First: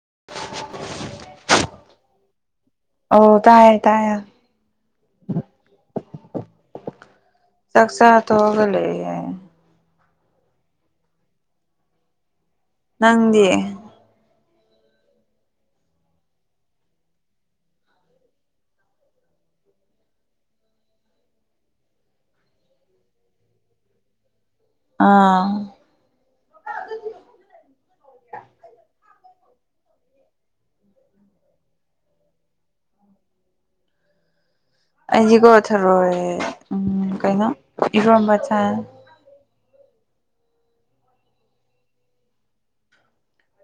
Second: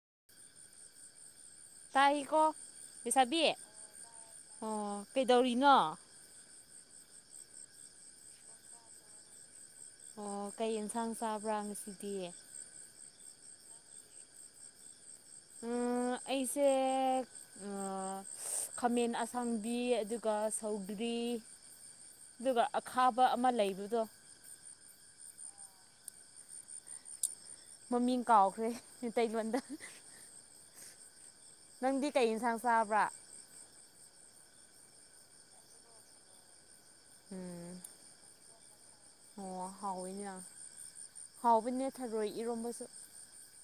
[inaudible] ꯇꯥꯛꯏꯀꯣ ꯑꯧ ꯂꯩꯁꯥꯕꯤ ꯇꯥꯏꯌꯦ ꯇꯥꯏꯌꯦ ꯑꯣ ꯀꯩꯗꯧꯔꯤꯅꯣ ꯆꯛꯁꯥ ꯍꯧꯒꯦ ꯑꯣ ꯀꯩ ꯑꯦꯟꯁꯥꯡ ꯆꯥꯕ꯭ꯔꯥ ꯉꯁꯤꯗꯤ ꯅꯪꯗꯤ [inaudible] [inaudible] ꯈꯥꯃꯦꯟ ꯑꯁꯥꯡꯕꯤ ꯑꯗꯨꯒ ꯁꯧꯗ꯭ꯔꯤ ꯑꯗꯨꯒ ꯑꯈꯥꯕ ꯑꯃ ꯂꯩꯕꯗꯣ ꯑꯥ ꯃꯃꯤꯡ ꯀꯥꯎꯈ꯭ꯔꯦ ꯏꯇꯩꯂꯣꯟꯗ ꯅꯪꯗꯤ ꯀꯩ ꯌꯦꯟꯁꯥꯡ ꯆꯥꯕ꯭ꯔꯥ ꯑꯩꯗꯤ ꯀꯣꯊꯔꯣꯏꯦ ꯎꯝ ꯀꯩꯅꯣ ꯎꯝ ꯏꯔꯣꯟꯝꯕ ꯑꯣ ꯍꯥꯎꯋꯤꯅꯦ ꯍꯥꯎꯕꯅꯦ ꯊꯔꯣꯏ ꯏꯔꯣꯝꯕꯁꯨ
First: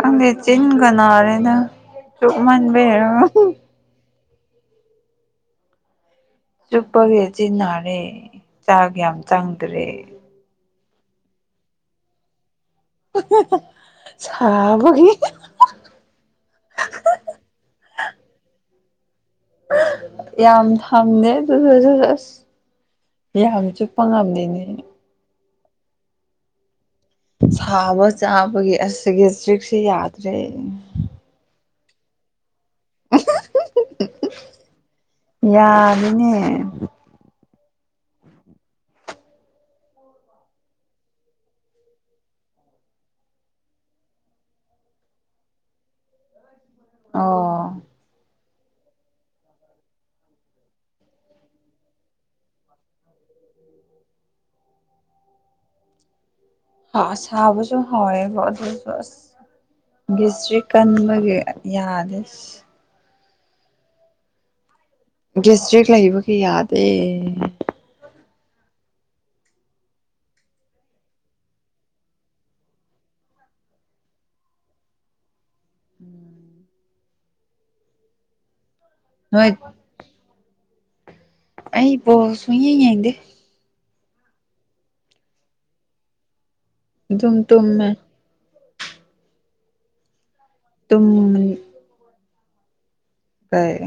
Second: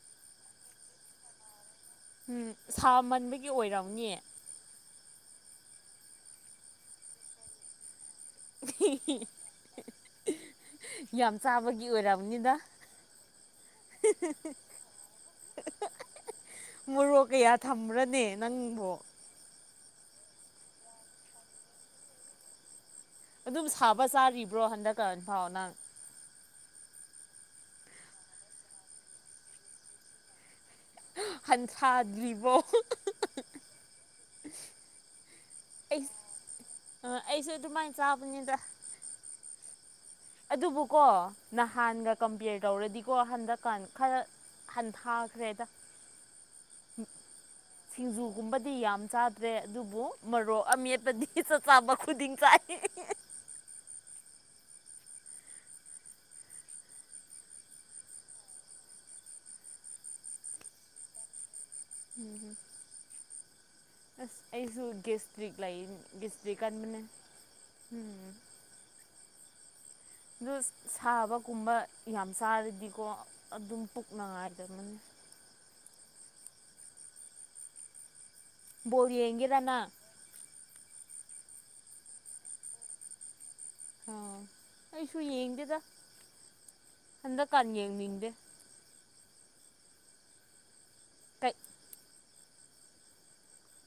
ꯀꯪꯦ ꯆꯤꯟꯒꯅꯔꯦꯅ ꯎꯝ ꯁꯥ ꯃꯟꯕꯒꯤ ꯑꯣꯏꯔꯝꯅꯤꯌꯦ ꯆꯨꯞꯄꯒꯤꯆꯤꯟꯟꯅꯅꯥꯔꯦ ꯆꯥꯛ ꯌꯥꯝ ꯆꯪꯗ꯭ꯔꯦ ꯌꯥꯝ ꯆꯥꯕꯒꯤ ꯑꯣꯏꯔꯔꯕꯅꯤꯗ ꯁꯥꯕꯒꯤ ꯃꯣꯔꯣꯛ ꯀꯌꯥ ꯊꯝꯕ꯭ꯔꯅꯦ ꯅꯪꯕꯨ ꯌꯥꯝ ꯊꯝꯅꯦ ꯑꯗꯨꯁ ꯑꯗꯨꯝ ꯁꯥꯕ ꯆꯥꯔꯤꯕ꯭ꯔꯣ ꯍꯟꯗꯛꯀ ꯐꯥꯎ ꯅꯪ ꯁꯥꯕ ꯆꯥꯕꯒꯤ ꯑꯁꯤꯒꯤ ꯇ꯭ꯔꯤꯛꯁꯤ ꯌꯥꯗ꯭ꯔꯦ ꯊꯥꯗ꯭ꯔꯤꯕꯣ ꯑꯩ ꯌꯥꯅꯤꯅꯦ ꯑꯩꯁꯨ ꯑꯗꯨꯃꯥꯏꯅ ꯆꯥꯕꯅꯤꯗ ꯑꯗꯨꯕꯨꯀꯣ ꯅꯍꯥꯟꯒ ꯀꯝꯄꯌꯔ ꯇꯧꯔꯗꯤꯀꯣ ꯍꯟꯗꯛꯀꯥꯟ ꯈꯔ ꯍꯟꯊꯥꯈ꯭ꯔꯦꯗ ꯑꯣ ꯒꯨꯝꯕꯗꯤ ꯌꯥꯝ ꯆꯥꯗ꯭ꯔꯦ ꯑꯗꯨꯕꯨ ꯃꯔꯣꯛ ꯑꯃꯦꯠꯄꯗꯤ ꯆꯥꯛ ꯆꯥꯕ ꯈꯨꯗꯤꯡ ꯆꯥꯏ [inaudible] ꯍ ꯁꯥꯕꯁꯨ ꯍꯣꯏ ꯒꯤꯁꯔꯤ ꯀꯟꯕꯒꯤ ꯌꯥꯗꯦ ꯎꯝ ꯑꯁ ꯑꯩꯁꯨ ꯦꯁꯇ꯭ꯔꯤꯛ ꯂꯥꯏ ꯒꯦꯁꯇ꯭ꯔꯤꯛ ꯂꯩꯕꯒꯤ ꯌꯥꯗꯦ ꯦꯁꯇ꯭ꯔꯤꯀꯥꯟꯕꯅ ꯎꯝ ꯑ ꯁꯥꯕꯒꯨꯝꯕ ꯌꯥꯝ ꯆꯥꯔꯗꯤꯀꯣ ꯑꯗꯨꯝ ꯄꯨꯛꯅꯉꯥꯏꯗꯕꯅꯦ ꯎꯝ ꯕꯣꯔ ꯌꯦꯡꯒꯤꯦꯔꯅ ꯑ ꯄꯣ ꯁꯨꯏꯌꯦ ꯑꯗ ꯍ ꯑꯩꯁꯨ ꯌꯦꯡꯗꯦꯗ ꯑꯗꯨꯝ ꯍꯗ ꯀꯥꯥꯟ ꯌꯦ ꯇꯨꯝꯃꯦ ꯃꯤꯗꯦ ꯇꯣꯃꯅꯤ ꯀꯩ ꯀꯥꯏ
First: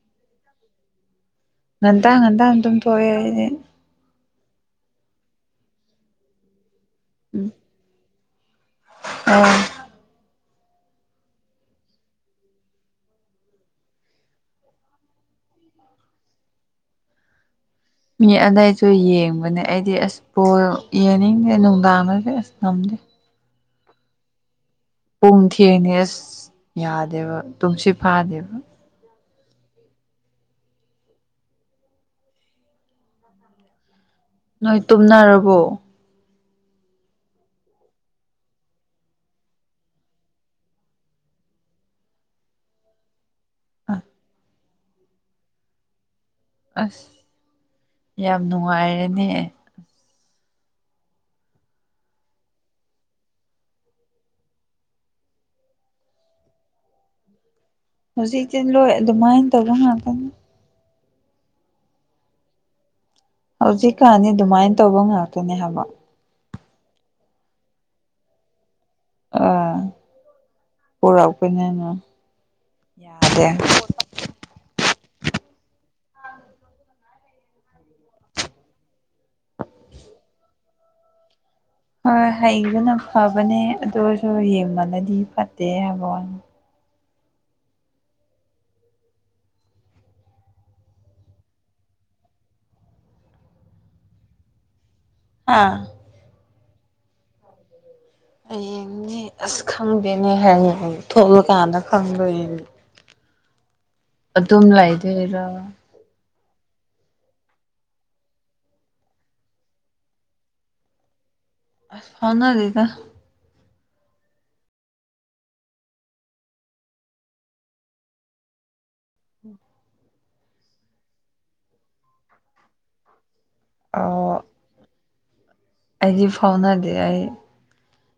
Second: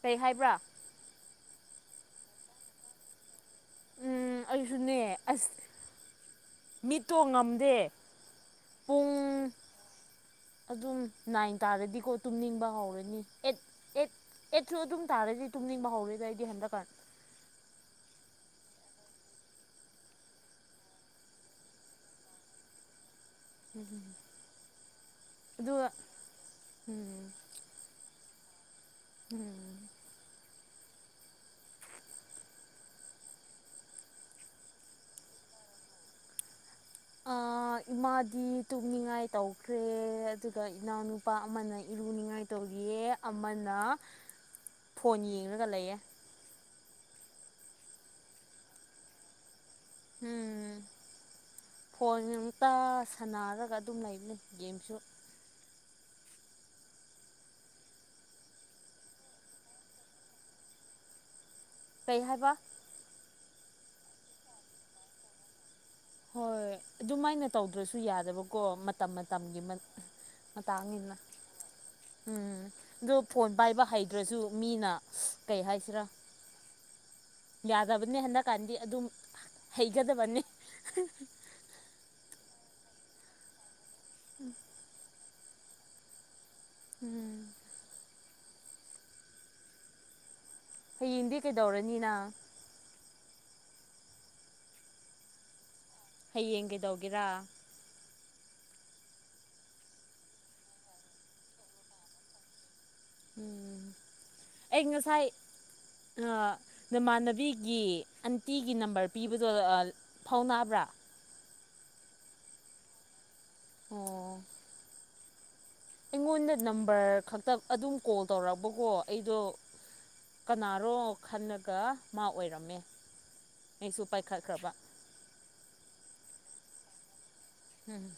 ꯀꯩ ꯍꯥꯏꯕ꯭ꯔꯥ ꯉꯟꯗ ꯉꯟꯗ ꯑꯗꯨꯝ ꯄꯑꯦꯗꯤ ꯎꯝ ꯑꯩꯁꯨꯅꯦ ꯑꯁ ꯃꯤꯠꯇꯣ ꯉꯝꯗꯦ ꯄꯨꯡ ꯑ ꯑꯗꯨꯝ ꯅꯥꯏꯟ ꯇꯥꯔꯗꯤꯀꯣ ꯇꯨꯝꯅꯤꯡꯕ ꯍꯧꯔꯅꯤ ꯑꯦꯠ ꯑꯦꯠ ꯑꯦꯠꯁꯨ ꯑꯗꯨꯝ ꯇꯥꯔꯗꯤ ꯇꯨꯝꯅꯤꯡꯕ ꯍꯧꯔꯦꯗ ꯑꯩꯗꯤ ꯍꯟꯗꯛꯀꯥꯟ ꯃꯤ ꯑꯗꯩꯁꯨ ꯌꯦꯡꯕꯅꯦ ꯑꯩꯗꯤ ꯑꯁ ꯄꯣꯜ ꯌꯦꯡꯅꯤꯡꯗꯦ ꯅꯨꯡꯗꯥꯡꯗꯁꯨ ꯑꯁ ꯉꯝꯗꯦ ꯍ ꯎꯝ ꯄꯨꯡ ꯊꯦꯡꯅꯦ ꯑꯁ ꯎꯝ ꯌꯥꯗꯦꯕ ꯇꯨꯝꯁꯤ ꯐꯥꯗꯦꯕ ꯎꯝ ꯅꯣꯏ ꯇꯨꯝꯅꯔꯕꯣ [unintelligible] ꯑꯥ ꯏꯃꯥꯗꯤ ꯇꯨꯝꯅꯤꯡꯉꯥꯏ ꯇꯧꯈ꯭ꯔꯦ ꯑꯗꯨꯒ ꯏꯅꯥꯎꯅꯨꯄꯥ ꯑꯃꯅ ꯏꯔꯨꯅꯤꯡꯉꯥꯏ ꯇꯧꯔꯤꯌꯦ ꯑꯃꯅ ꯐꯣꯟ ꯌꯦꯡꯂꯡꯒ ꯂꯩꯌꯦ ꯑꯁ ꯌꯥꯝ ꯅꯨꯡꯉꯥꯏꯔꯅꯦ ꯎꯝ ꯐꯣꯟ ꯑꯨꯛꯇ ꯁꯥꯟꯅꯔꯒ ꯑꯗꯨꯝ ꯂꯩꯕ ꯂꯩ ꯒꯦꯝꯁꯨ ꯍꯧꯖꯤꯛꯇꯤ ꯂꯣꯏ ꯑꯗꯨꯃꯥꯏꯅ ꯇꯧꯕ ꯉꯥꯛꯇꯅꯤ ꯀꯩ ꯍꯥꯏꯕ ꯍꯧꯖꯤꯛꯀꯥꯟꯅꯤ ꯑꯗꯨꯃꯥꯏꯅ ꯇꯧꯕ ꯉꯥꯛꯇꯅꯦ ꯍꯥꯏꯕ ꯍꯣꯏ ꯑꯗꯨꯃꯥꯏꯅ ꯇꯧꯗ꯭ꯔꯁꯨ ꯌꯥꯗꯕꯀꯣ ꯃꯇꯝ ꯃꯇꯝꯒꯤ ꯑꯥ ꯃꯇꯥꯡꯅ ꯄꯨꯔꯛꯄꯅꯤꯅ ꯎꯝ ꯑꯣ ꯌꯥꯗꯦ ꯐꯣꯟ ꯄꯥꯏꯕ ꯍꯩꯗ꯭ꯔꯁꯨ ꯃꯤꯅ ꯀꯩ ꯍꯥꯏꯁꯤꯔꯥ ꯌꯥꯗꯕꯅꯤ ꯍꯟꯗꯛꯀꯥꯟꯗꯤ ꯑꯗꯨꯝ ꯍꯩꯒꯗꯕꯅꯤ ꯍꯣꯏ ꯍꯩꯗꯨꯅ ꯐꯕꯅꯦ ꯑꯗꯨꯁꯨ ꯌꯦꯡꯕꯅꯗꯤ ꯐꯠꯇꯦ ꯍꯥꯏꯕ ꯋꯥꯅꯤ ꯎꯝ ꯍꯌꯦꯡꯗꯤ ꯀꯩꯗꯧꯔꯅꯤꯅ ꯑꯥ ꯍꯌꯦꯡ ꯀꯗꯧꯒꯦꯔꯥ ꯍꯌꯦꯡꯅꯦ ꯑꯁ ꯈꯪꯗꯦꯅꯦ ꯍꯥꯏ ꯊꯣꯛꯂꯀꯥꯟꯗ ꯈꯪꯗꯣꯏꯌꯦꯅꯦ ꯎꯝ ꯑꯗꯨꯝ ꯑꯩ ꯂ ꯉꯁꯥꯏ ꯏꯗꯔ ꯅꯃꯥꯟꯅꯕꯤꯒꯤ ꯑꯟꯇꯤꯒꯤ ꯅꯝꯕꯔ ꯄꯤꯕꯗꯣ ꯐꯥꯎꯅꯥꯕ꯭ꯔꯥ ꯑ ꯐꯅ ꯂꯩꯦꯒ ꯑꯣ ꯑꯩꯉꯣꯟꯗ ꯅꯝꯕꯔ ꯈꯛꯇ ꯑꯗꯨꯝ ꯀꯣꯜ ꯇꯧꯔꯛꯕꯀꯣ ꯑꯩꯗꯣ ꯀꯅꯥꯅꯣ ꯈꯜꯂꯒ ꯃꯥ ꯑꯣꯏꯔꯝꯃꯦ ꯑꯩꯁꯨ ꯑꯣ ꯄꯥꯏꯈꯠꯈ꯭ꯔꯕ ꯑꯩꯗꯤ ꯐꯥꯎꯅꯥꯗꯤ ꯑꯩ ꯎꯝ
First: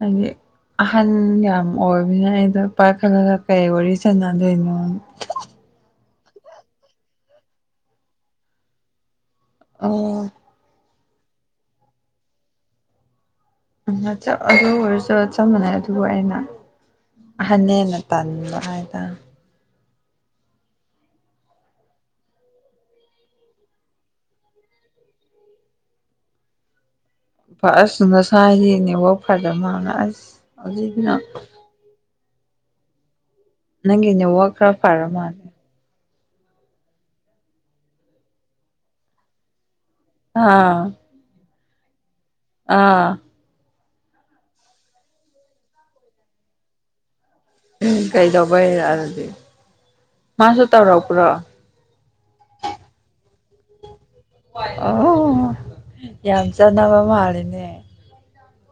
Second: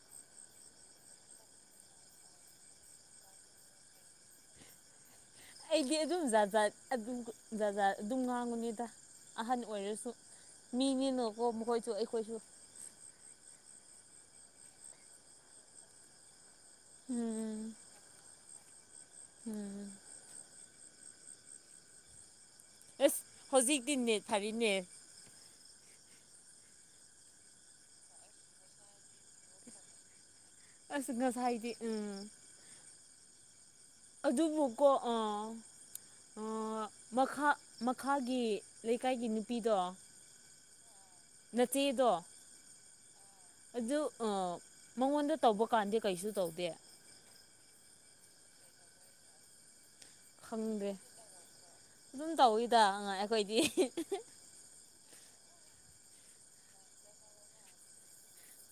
ꯍꯥꯏꯦ ꯑꯍꯟ ꯌꯥꯝ ꯑꯣꯏꯕꯅ ꯑꯩꯗ ꯄꯥꯏꯈꯠꯂꯒ ꯀꯩ ꯋꯥꯔꯤ ꯁꯥꯟꯅꯗꯣꯏꯅꯣ ꯑꯩꯗꯤ ꯑꯗꯨꯝ ꯖꯥ ꯑꯗꯨꯝ ꯖꯥꯖꯥ ꯑꯗꯨꯝ ꯉꯥꯡꯉꯨꯅꯦꯗ ꯑꯍꯟ ꯑꯣꯏꯔꯁꯨ ꯑꯣ ꯃꯤꯅꯤꯅꯀꯣ ꯃꯈꯣꯏꯁꯨ ꯑꯩꯈꯣꯏꯁꯨ ꯎ ꯑꯗꯨ ꯑꯣꯏꯔꯁꯨ ꯆꯞ ꯃꯥꯟꯅꯩ ꯑꯗꯨꯕꯨ ꯑꯩꯅ ꯑꯍꯟꯅ ꯎꯝ ꯍꯟꯅ ꯇꯟꯕ ꯐꯗ ꯎꯝ ꯑꯁ ꯍꯧꯖꯤꯛꯇꯤꯅꯦ ꯊꯥꯔꯤꯅꯦ ꯑꯁꯁꯨ ꯅꯁꯥꯁꯤꯅꯦꯋꯥꯛ ꯐꯖꯕ ꯃꯥꯅ ꯑꯁ ꯑꯁ ꯍꯧꯖꯤꯛꯅ ꯉꯁꯥꯏꯗꯤ ꯎꯝ ꯅꯪꯅꯦ ꯋꯥ ꯀ꯭ꯔꯥꯐ ꯑꯗꯨꯕꯨꯀꯣ ꯑꯔꯝ ꯃꯥꯗꯦ ꯑꯥ ꯃꯈꯥ ꯃꯈꯥꯒꯤ ꯂꯩꯀꯥꯏꯒꯤ ꯅꯨꯄꯤꯗꯣ ꯍꯥꯥ ꯅꯠꯇꯤꯗ ꯑꯥ ꯑꯗꯨ ꯃꯉꯣꯟꯗ ꯇꯧꯕ ꯀꯥꯟꯗ ꯀꯩꯁꯨ ꯇꯧꯗꯦ ꯎꯝ ꯀꯩꯗꯧꯕꯩꯔꯗꯤ ꯃꯥꯁꯨ ꯈꯪꯗꯦ ꯇꯧꯔꯛꯄ꯭ꯔꯣ ꯑꯗꯨꯝ ꯇꯧꯋꯤꯗ ꯑꯩꯈꯣꯏꯗꯤ ꯑꯣ ꯌꯥꯝꯆꯥ ꯅꯕ ꯃꯥꯂꯤꯅꯦ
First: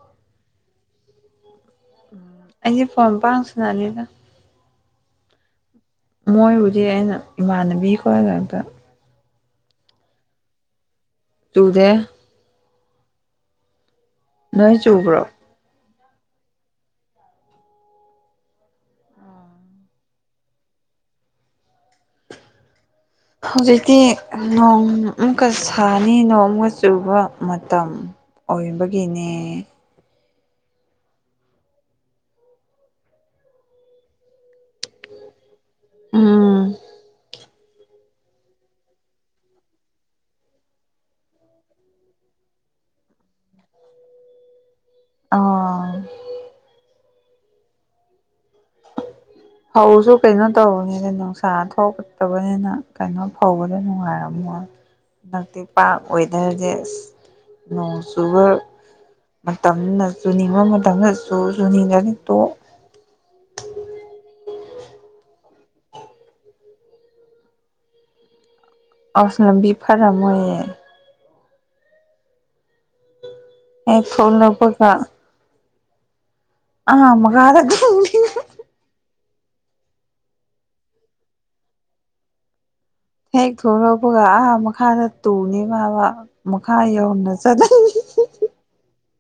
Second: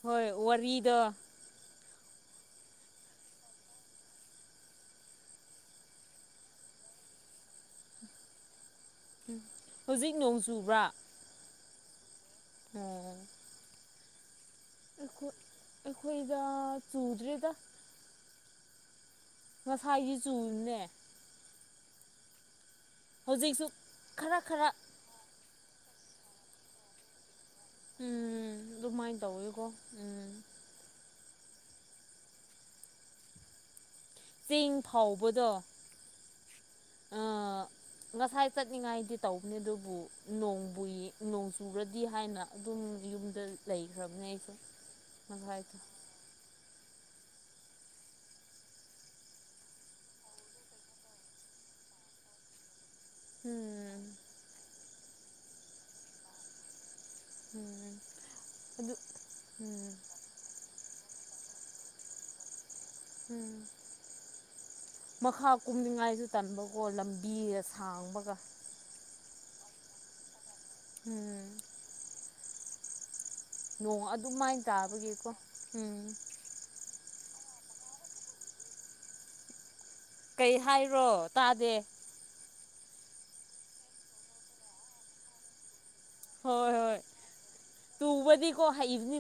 ꯍꯣꯏ ꯋꯥꯔꯤꯔꯤꯗ ꯑꯩꯁꯦ ꯐꯣꯟ ꯄꯥꯡ ꯁꯅꯅꯤꯗ ꯃꯣꯏꯕꯨꯗꯤ ꯑꯩꯅ ꯏꯃꯥꯟꯅꯕꯤ ꯈꯔꯒꯇ ꯎ ꯍꯧꯖꯤꯛ ꯅꯣꯡ ꯆꯨꯕ꯭ꯔꯥ ꯇꯨꯗꯦ ꯎꯝ ꯅꯣꯏ ꯆꯕ꯭ꯔꯣ ꯑꯩꯈꯣꯏꯗ ꯆꯨꯗ꯭꯭ꯔꯔꯤꯗ ꯉꯁꯥꯏꯒꯤ ꯆꯨꯔꯤꯅꯦ ꯍꯧꯖꯤꯛꯇꯤ ꯈꯔ ꯈꯔ ꯅꯣꯡ ꯑꯃꯨꯛꯀ ꯁꯥꯅꯤ ꯅꯣꯡꯃꯨꯛꯀ ꯆꯨꯕ ꯃꯇꯝ ꯎꯝ ꯑꯗꯨꯃꯥꯏꯅ ꯑꯣꯏꯕꯒꯤꯅꯦ ꯇꯧꯋꯤꯀꯣ ꯎꯝ ꯆꯦꯡ ꯐꯥꯎꯕꯗꯣ ꯑꯥ ꯑ ꯉꯁꯥꯏ ꯆꯠꯅꯤꯡꯉꯥꯏꯗꯤ ꯇꯧꯕꯅꯦ ꯑꯗꯨꯕꯨ ꯅꯣꯡꯕꯨ ꯅꯣꯡ ꯆꯨꯔꯗꯤ ꯍꯥꯏꯅ ꯑꯗꯨꯝ ꯌꯨꯝꯗ ꯂꯩꯈ꯭ꯔꯕꯅꯦ ꯑꯩꯁꯨ ꯃꯈꯥꯏꯗ ꯑꯥ ꯍꯧꯧꯁꯨ ꯀꯩꯅꯣ ꯇꯧꯕꯅꯤꯅ ꯅꯨꯡꯁꯥ ꯊꯣꯛꯛꯇꯕꯅꯤꯅ ꯀꯩꯅꯣ ꯐꯧꯕꯗꯣ ꯎꯝ ꯅꯨꯡꯉꯥꯏꯔꯝꯃꯣꯏ ꯍꯟꯗꯛꯇꯤ ꯄꯥꯔ ꯋꯦꯗꯔꯁꯦ ꯑꯁ ꯅꯣꯡ ꯎꯝ ꯆꯨꯕ ꯑꯗꯨ ꯎꯝ ꯃꯇꯝꯅ ꯆꯨꯅꯤꯡꯕ ꯃꯇꯝꯗ ꯁꯁꯨꯅꯤꯒꯅꯤ ꯇꯣ ꯎꯝ ꯃꯈꯥ ꯀꯨꯝꯅꯤꯡꯉꯥꯏꯁꯨ ꯇꯟꯕꯀꯣ ꯂꯝꯕꯤꯗ ꯁꯥꯡꯕꯒ ꯑꯁꯅꯕꯤ ꯐꯔꯝꯣꯏꯌꯦ ꯎꯝ ꯍꯦꯛ ꯅꯣꯡ ꯑꯗꯨꯃꯥꯏꯅ ꯊꯣꯛꯂꯛꯄꯒ ꯇꯥꯕꯒꯤꯀꯣ ꯎꯝ ꯑꯃꯒꯗ ꯀꯩ ꯍꯥꯏꯔꯣ ꯇꯥꯗꯦ ꯍꯦꯛ ꯊꯣꯡ ꯂꯄꯒ ꯑꯥ ꯃꯈꯥꯗ ꯇꯨꯅꯦ ꯃꯥꯕ ꯍꯣꯏ ꯃꯈ ꯈꯥꯏ ꯍꯣꯏ ꯌꯅ ꯆ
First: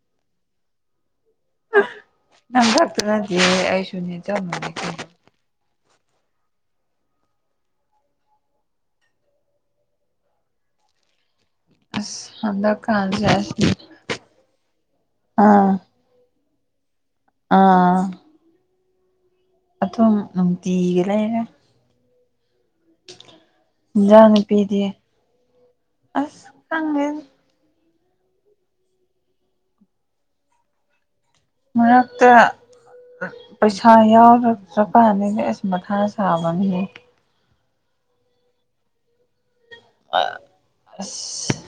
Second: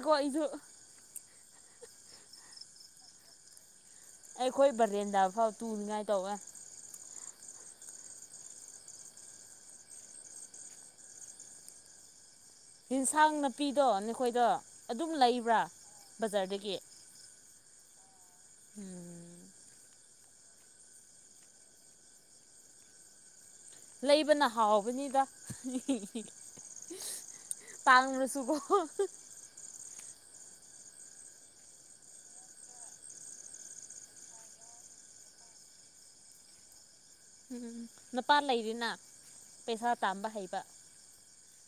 ꯀꯣ ꯏꯗꯨ ꯅꯪꯒꯛꯇ ꯅꯠꯇꯦ ꯑꯁ ꯑꯩ ꯑꯩꯈꯣꯏ ꯕꯔꯦꯟꯗꯐꯥꯎ ꯇꯨꯅꯤꯉꯥꯏ ꯇꯧꯋꯦ ꯑꯁ ꯍꯟꯗꯛꯀꯥꯟꯁꯦ ꯌꯦꯟꯁꯥꯡ ꯑꯁ ꯅꯥꯄꯤꯗꯣ ꯅꯈꯣꯏꯗꯣ ꯑꯗꯨꯝ ꯂꯩꯕ꯭ꯔꯥ ꯑꯥ ꯕꯖꯥꯔꯗꯒꯤ ꯑꯥ ꯎꯝ ꯑꯊꯝ ꯅꯨꯡꯇꯤꯒꯤ ꯂꯩꯔꯦ [unintelligible] ꯂꯩꯕꯅ ꯅꯨꯄꯤꯗꯤ ꯍꯥꯎꯕꯅꯤꯗ ꯑꯁ ꯈꯪꯗꯦꯗ ꯇꯥꯥꯡꯅꯁꯨꯕꯣ ꯃꯛꯇ ꯄꯩꯁꯥ ꯌꯥꯎꯔꯁꯨꯀꯅꯤꯅꯦ ꯑꯁ ꯃꯊꯥ ꯁꯥꯕꯅꯤꯅꯦ ꯎꯝ ꯎꯝ ꯅꯨꯄꯥ ꯂꯩꯔꯤꯅ ꯄꯩꯁꯥ ꯇꯝꯕ ꯍꯩꯕ ꯑꯁ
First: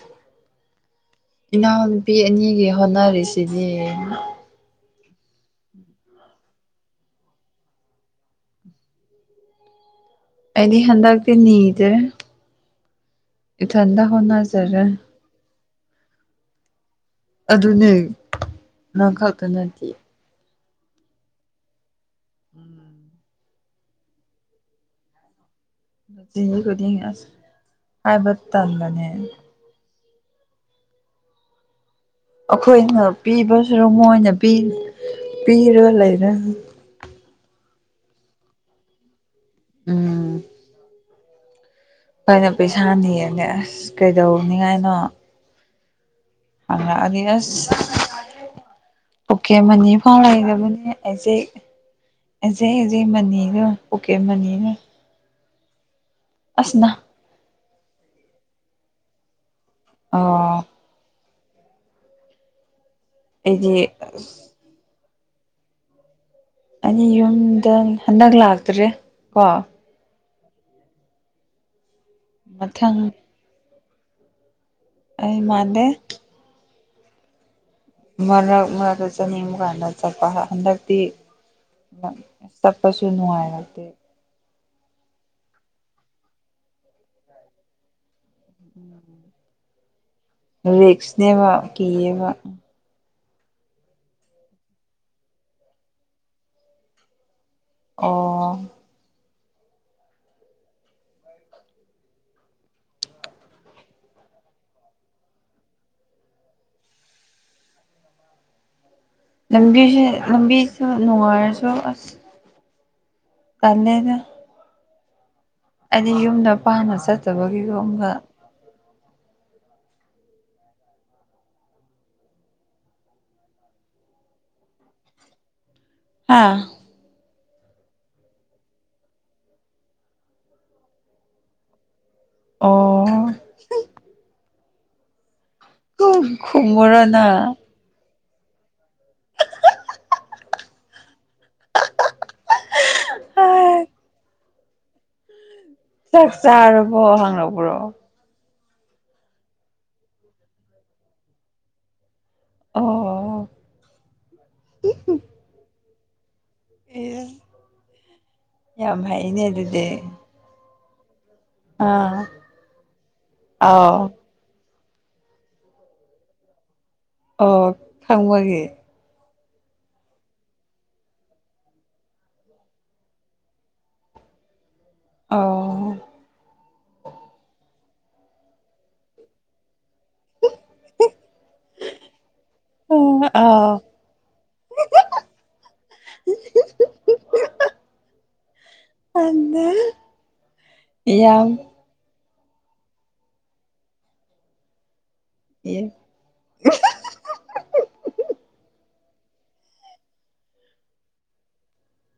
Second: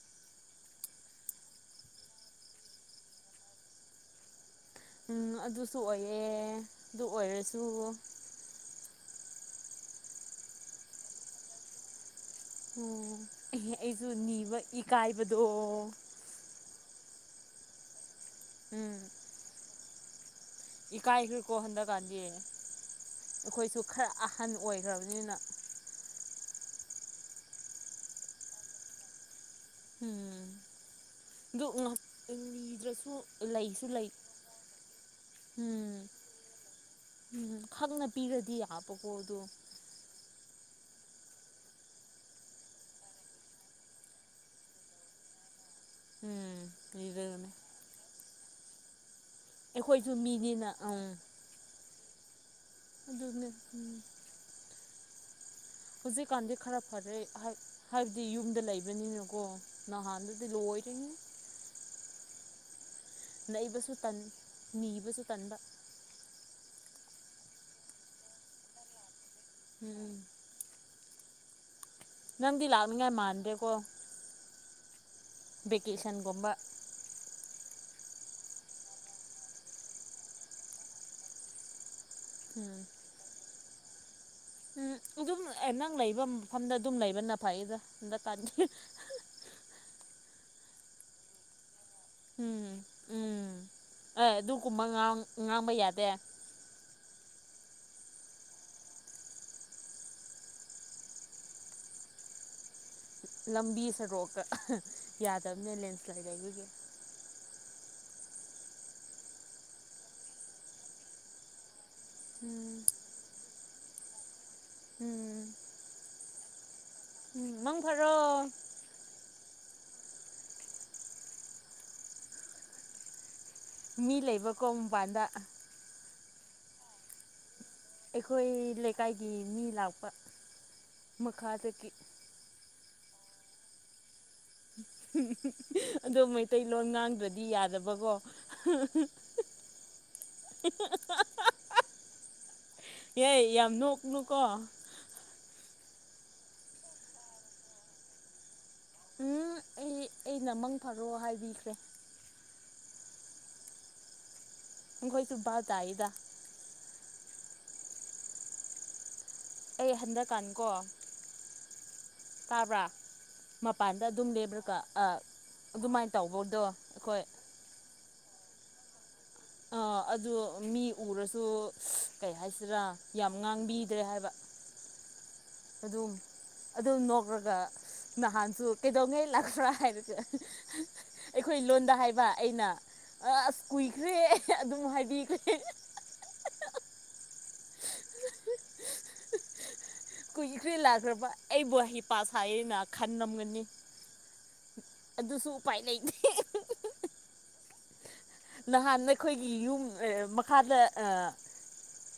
ꯏꯅꯥꯎꯅꯨꯄꯤ ꯑꯅꯤꯒꯤ ꯍꯣꯠꯅꯔꯤꯁꯤꯅꯦ ꯎꯝ ꯑꯗꯨꯁꯨ ꯑꯣꯏꯌꯦ ꯑꯗꯨ ꯑꯣꯏꯔꯁꯨ ꯑꯩꯗꯤ ꯍꯟꯗꯒꯇꯅꯤꯗ꯭ꯔꯦ ꯑꯣ ꯑꯩꯁꯨ ꯅꯤꯕ ꯏꯀꯥꯏꯕꯗꯣ ꯑꯗꯨꯅꯦ ꯅꯪ ꯈꯥꯛꯇ ꯅꯠꯇꯦ ꯏꯀꯥꯏ ꯏꯈ ꯀꯣ ꯍꯟꯗꯀꯥꯟꯗ ꯑꯩꯈꯣꯏꯁꯨ ꯈꯔ ꯑꯍꯟ ꯑꯣꯏꯈ꯭ꯔꯕꯅꯤꯅ [unintelligible] ꯈꯨꯗꯤ ꯍꯥꯏꯕ ꯇꯥꯟꯂꯅꯦ ꯎꯝ ꯑꯗꯨ ꯎ ꯑꯩꯈꯣꯏꯅ ꯄꯤꯕꯁꯨꯔ ꯂꯩ ꯃꯣꯏꯅ ꯄꯤ ꯄꯤꯔꯒ ꯎꯝ ꯂꯩꯔ ꯎꯝ ꯈꯪꯅ ꯄꯤꯔꯗꯤ ꯌꯥꯕꯀꯣ ꯑꯗꯣ ꯎꯝ ꯑꯩꯏꯅ ꯄꯩꯁꯥꯅꯤ ꯌꯦꯡꯅꯦ ꯑꯁ ꯀꯩꯗꯧꯅꯤꯉꯥꯏꯅꯣ ꯎꯝ ꯑ ꯑꯗꯤ ꯅꯤꯗꯕꯅꯦ ꯑꯣꯀꯦ ꯃꯅꯤ ꯑꯩꯈꯣꯏꯁꯨ ꯐꯥꯎ ꯃꯤꯅꯤꯅ ꯂꯩꯗꯕꯅꯦ ꯎꯝ ꯑꯩꯁꯦ ꯑꯦꯖꯩꯖꯩ ꯑꯗꯨꯅꯦ ꯃꯅꯤꯔ ꯎꯝ ꯑꯣꯀꯦ ꯃꯅꯤꯔ ꯍꯧꯖꯤꯛꯀꯥꯟꯗꯤ ꯈꯔ ꯐꯔꯦ ꯍꯥꯏꯕꯗꯤ ꯌꯨꯝꯗ ꯂꯩꯕꯅꯤꯅꯀꯣ ꯅ ꯍꯥꯟ ꯑꯣ ꯑꯗꯨꯗꯤ ꯂꯣꯏꯅꯤ ꯑꯩꯗꯤ ꯅꯩꯕꯁꯨ ꯀꯟ ꯅꯤꯕꯁꯨ ꯀꯟꯕ ꯑꯅꯤ ꯌꯨꯝꯗ ꯍꯟꯒ ꯂꯥꯛꯇ꯭ꯔꯔꯤ ꯎꯝ ꯅꯪꯗꯤ ꯃꯊꯪ ꯂꯥꯛꯅꯤꯉꯥꯏ ꯃꯥꯟꯗꯦꯀꯣ ꯑꯩ ꯃꯥꯟꯗꯦ ꯕꯦꯀꯦꯁꯟꯒꯨꯝꯕ ꯃꯔꯅ ꯃꯛꯇ ꯆ ꯃꯤ ꯑꯃꯒꯥꯟꯗ ꯆꯄ ꯍꯟꯗꯛꯗꯤ ꯎꯝ ꯁꯄꯁꯨꯅꯅꯨꯡꯒ ꯎꯝ ꯑꯗꯨꯝ ꯅꯪ ꯂꯩꯕ ꯃꯐꯝꯗ ꯑꯗꯨꯝ ꯂꯩꯕꯅ ꯐꯩꯗ ꯍꯟꯗ ꯄꯅꯤ ꯔꯤꯁꯅꯦꯕ ꯀꯤꯌꯦꯕ ꯎꯝ ꯎꯝ ꯑꯦ ꯑꯗꯨꯒꯨꯝꯕ ꯉꯥꯡꯕ ꯌꯥꯗꯦ ꯑꯣ ꯂꯝꯕꯤ ꯁꯣꯔꯣꯛꯀ ꯌꯥꯗꯕꯅꯦ ꯂꯦꯟꯁ꯭ꯂꯥꯏꯠ ꯂꯩꯕꯒꯤꯦ ꯂꯝꯕꯤꯁꯦ ꯂꯝꯕꯤꯁꯨ ꯅꯨꯡꯉꯥꯏꯔꯁꯨ ꯑꯁ ꯎꯝ ꯀꯂꯦꯗ ꯎꯝ ꯑꯩꯗꯤ ꯌꯨꯝꯗ ꯄꯥꯝꯅ ꯎꯝ ꯃꯪ ꯆꯠꯇꯕꯒꯤꯒꯨꯝꯕ ꯐꯔꯣ ꯃꯤ ꯂꯩꯕꯀꯣ ꯃꯄꯥꯟꯗ ꯑꯥ ꯑꯩꯈꯣꯏ ꯂꯩꯀꯥꯏꯒꯤ ꯃꯤ ꯂꯥꯛꯄ ꯃꯈꯥꯗꯒꯤ ꯑꯣ ꯑꯗꯣ ꯃꯩꯇꯩꯂꯣꯟ ꯈꯨꯝꯃꯨꯔꯣ ꯉꯥꯡꯗ꯭ꯔꯗꯤ ꯅꯪ ꯌꯥꯗꯕꯀꯣ ꯄ ꯄ ꯍꯏ ꯌꯥꯝ ꯅꯣꯛꯅꯨꯀꯣ ꯆꯥꯛ ꯆꯥꯔꯕꯣ ꯍꯪꯉꯛꯄ꯭ꯔꯣ ꯎꯝ ꯑꯩ ꯑꯩꯅ ꯃꯪ ꯐꯔꯛꯣ ꯍꯥꯏꯕꯤꯈ꯭ꯔꯦ ꯑꯣ ꯍꯈꯣꯏꯁꯨꯕꯥ ꯆꯏꯗ ꯌꯥꯝ ꯍꯥꯏꯥꯏ ꯑꯩ ꯍꯟꯗꯛꯀꯥꯟ ꯀꯣ ꯑꯥ ꯇꯥꯕ꯭ꯔꯥ ꯃꯄꯥꯟꯗ ꯑꯥꯎ ꯑꯗꯨꯝ ꯂꯕ꯭ꯔꯥꯀ ꯑꯗꯨꯃꯥꯏꯅ ꯇꯧꯕꯧꯗꯣ ꯑꯣ ꯊꯪꯕꯒꯦ ꯑꯥ ꯑꯗꯨ ꯃꯤ ꯎꯔꯁꯨ ꯀꯩ ꯍꯥꯏꯁꯤꯔꯥ ꯌꯥꯝ ꯉꯥꯡꯕꯤꯗ꯭ꯔꯦ ꯍꯥꯏꯕ [inaudible] ꯑꯗꯨꯝ ꯑꯗꯨꯝ ꯅꯣꯛꯂꯒ ꯅꯍꯥꯟꯁꯨ ꯀꯩꯗꯧꯉꯩ ꯂꯥꯛꯄ꯭ꯔꯥ ꯍꯥꯏꯔ ꯑꯩꯈꯣꯏ ꯂꯣꯟꯗ ꯍꯥꯏꯕ ꯑꯩꯅ ꯑ ꯑꯁ ꯑꯥꯎ ꯀꯨꯏꯈ꯭ꯔꯦ ꯑꯗꯨꯝ ꯍꯥꯏꯗꯤ ꯑꯩꯈ [inaudible] ꯀꯨꯏꯒꯤ ꯀꯨꯏꯅ ꯂꯥꯛꯈ꯭ꯔꯕ ꯌꯥꯝ ꯑꯩꯕꯨꯍ ꯄꯁꯥꯏ ꯑꯩꯅ ꯈꯟꯂꯝꯝꯒꯅꯤ ꯑꯗꯨꯁꯨ ꯎꯄꯥꯏ ꯂꯩꯅꯤ ꯅꯍꯥꯟ ꯑꯩꯈꯣꯏꯒꯤ ꯌꯨꯝ ꯃꯈꯥꯗ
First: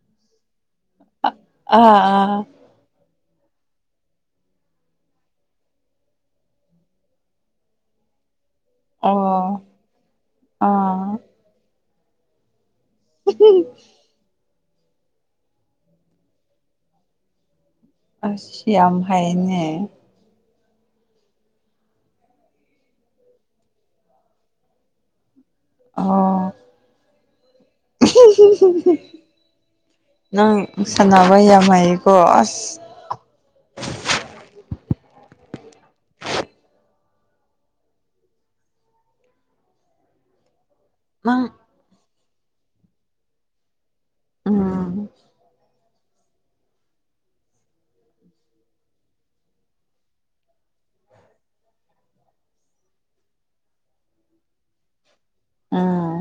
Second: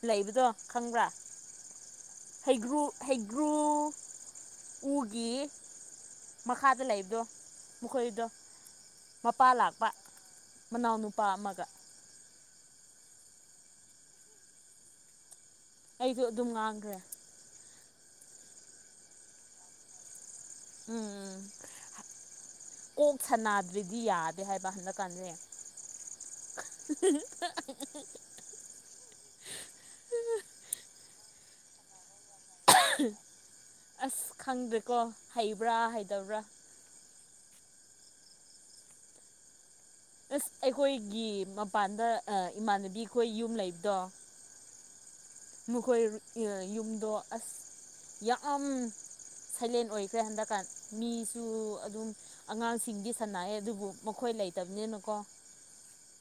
ꯂꯩꯕꯗꯣ ꯈꯪꯕ꯭ꯔꯥ ꯑꯥ ꯑꯥ ꯍꯩꯒ꯭ꯔꯨ ꯍꯩꯒ꯭ꯔꯨ ꯎꯒꯤ ꯃꯈꯥꯗ ꯂꯩꯕꯗꯣ ꯃꯈꯣꯏꯗꯣ ꯃꯄꯥ ꯑꯣ ꯂꯥꯛꯄ ꯑꯥ ꯃꯅꯥꯎꯅꯨꯄꯥ ꯑꯃꯒ ꯎ ꯑꯩꯗꯣ ꯑꯗꯨꯝ ꯉꯥꯡꯈ꯭ꯔꯦ ꯑꯁꯤ ꯌꯥꯝ ꯍꯥꯏꯅꯦ ꯎꯝ ꯎꯝ ꯀꯣꯛ ꯁꯅꯥꯗ꯭ꯔꯤꯗꯤ ꯌꯥꯗꯦ ꯍꯥꯏꯕ ꯍꯟꯗꯛꯀꯥꯟꯁꯦ ꯑꯣ ꯅꯪ ꯁꯥꯟꯅꯅꯕ ꯌꯥꯝꯃꯥꯏ ꯑꯁ ꯈꯪꯗ꯭ꯔꯦꯀꯣ ꯍꯩꯕ꯭ꯔꯥ ꯍꯩꯗꯕ꯭ꯔꯥ ꯑꯁ ꯑꯩꯈꯣꯏꯒꯤ ꯅꯪ ꯃꯄꯥꯟꯗ ꯏꯃꯥꯟꯅꯕꯤ ꯑꯩꯈꯣꯏ ꯌꯨꯝ ꯂꯩꯕꯗꯣ ꯎꯝ ꯃꯈꯣꯏ ꯌꯨꯝꯗꯣ ꯑꯁ ꯌꯥꯝ ꯁꯥꯏꯂꯦꯟ ꯑꯣꯏꯈ꯭ꯔꯦ ꯍꯟꯗꯛꯀꯥꯟ ꯃꯤꯁꯨ ꯑꯗꯨꯝ ꯑꯉꯥꯡꯁꯤꯡꯗꯤ ꯁꯥꯟꯅꯑꯦ ꯑꯗꯨꯕꯨ ꯃꯈꯣꯏ ꯀ ꯂꯩꯇꯕꯅꯤꯅꯨꯀꯣ ꯑꯥ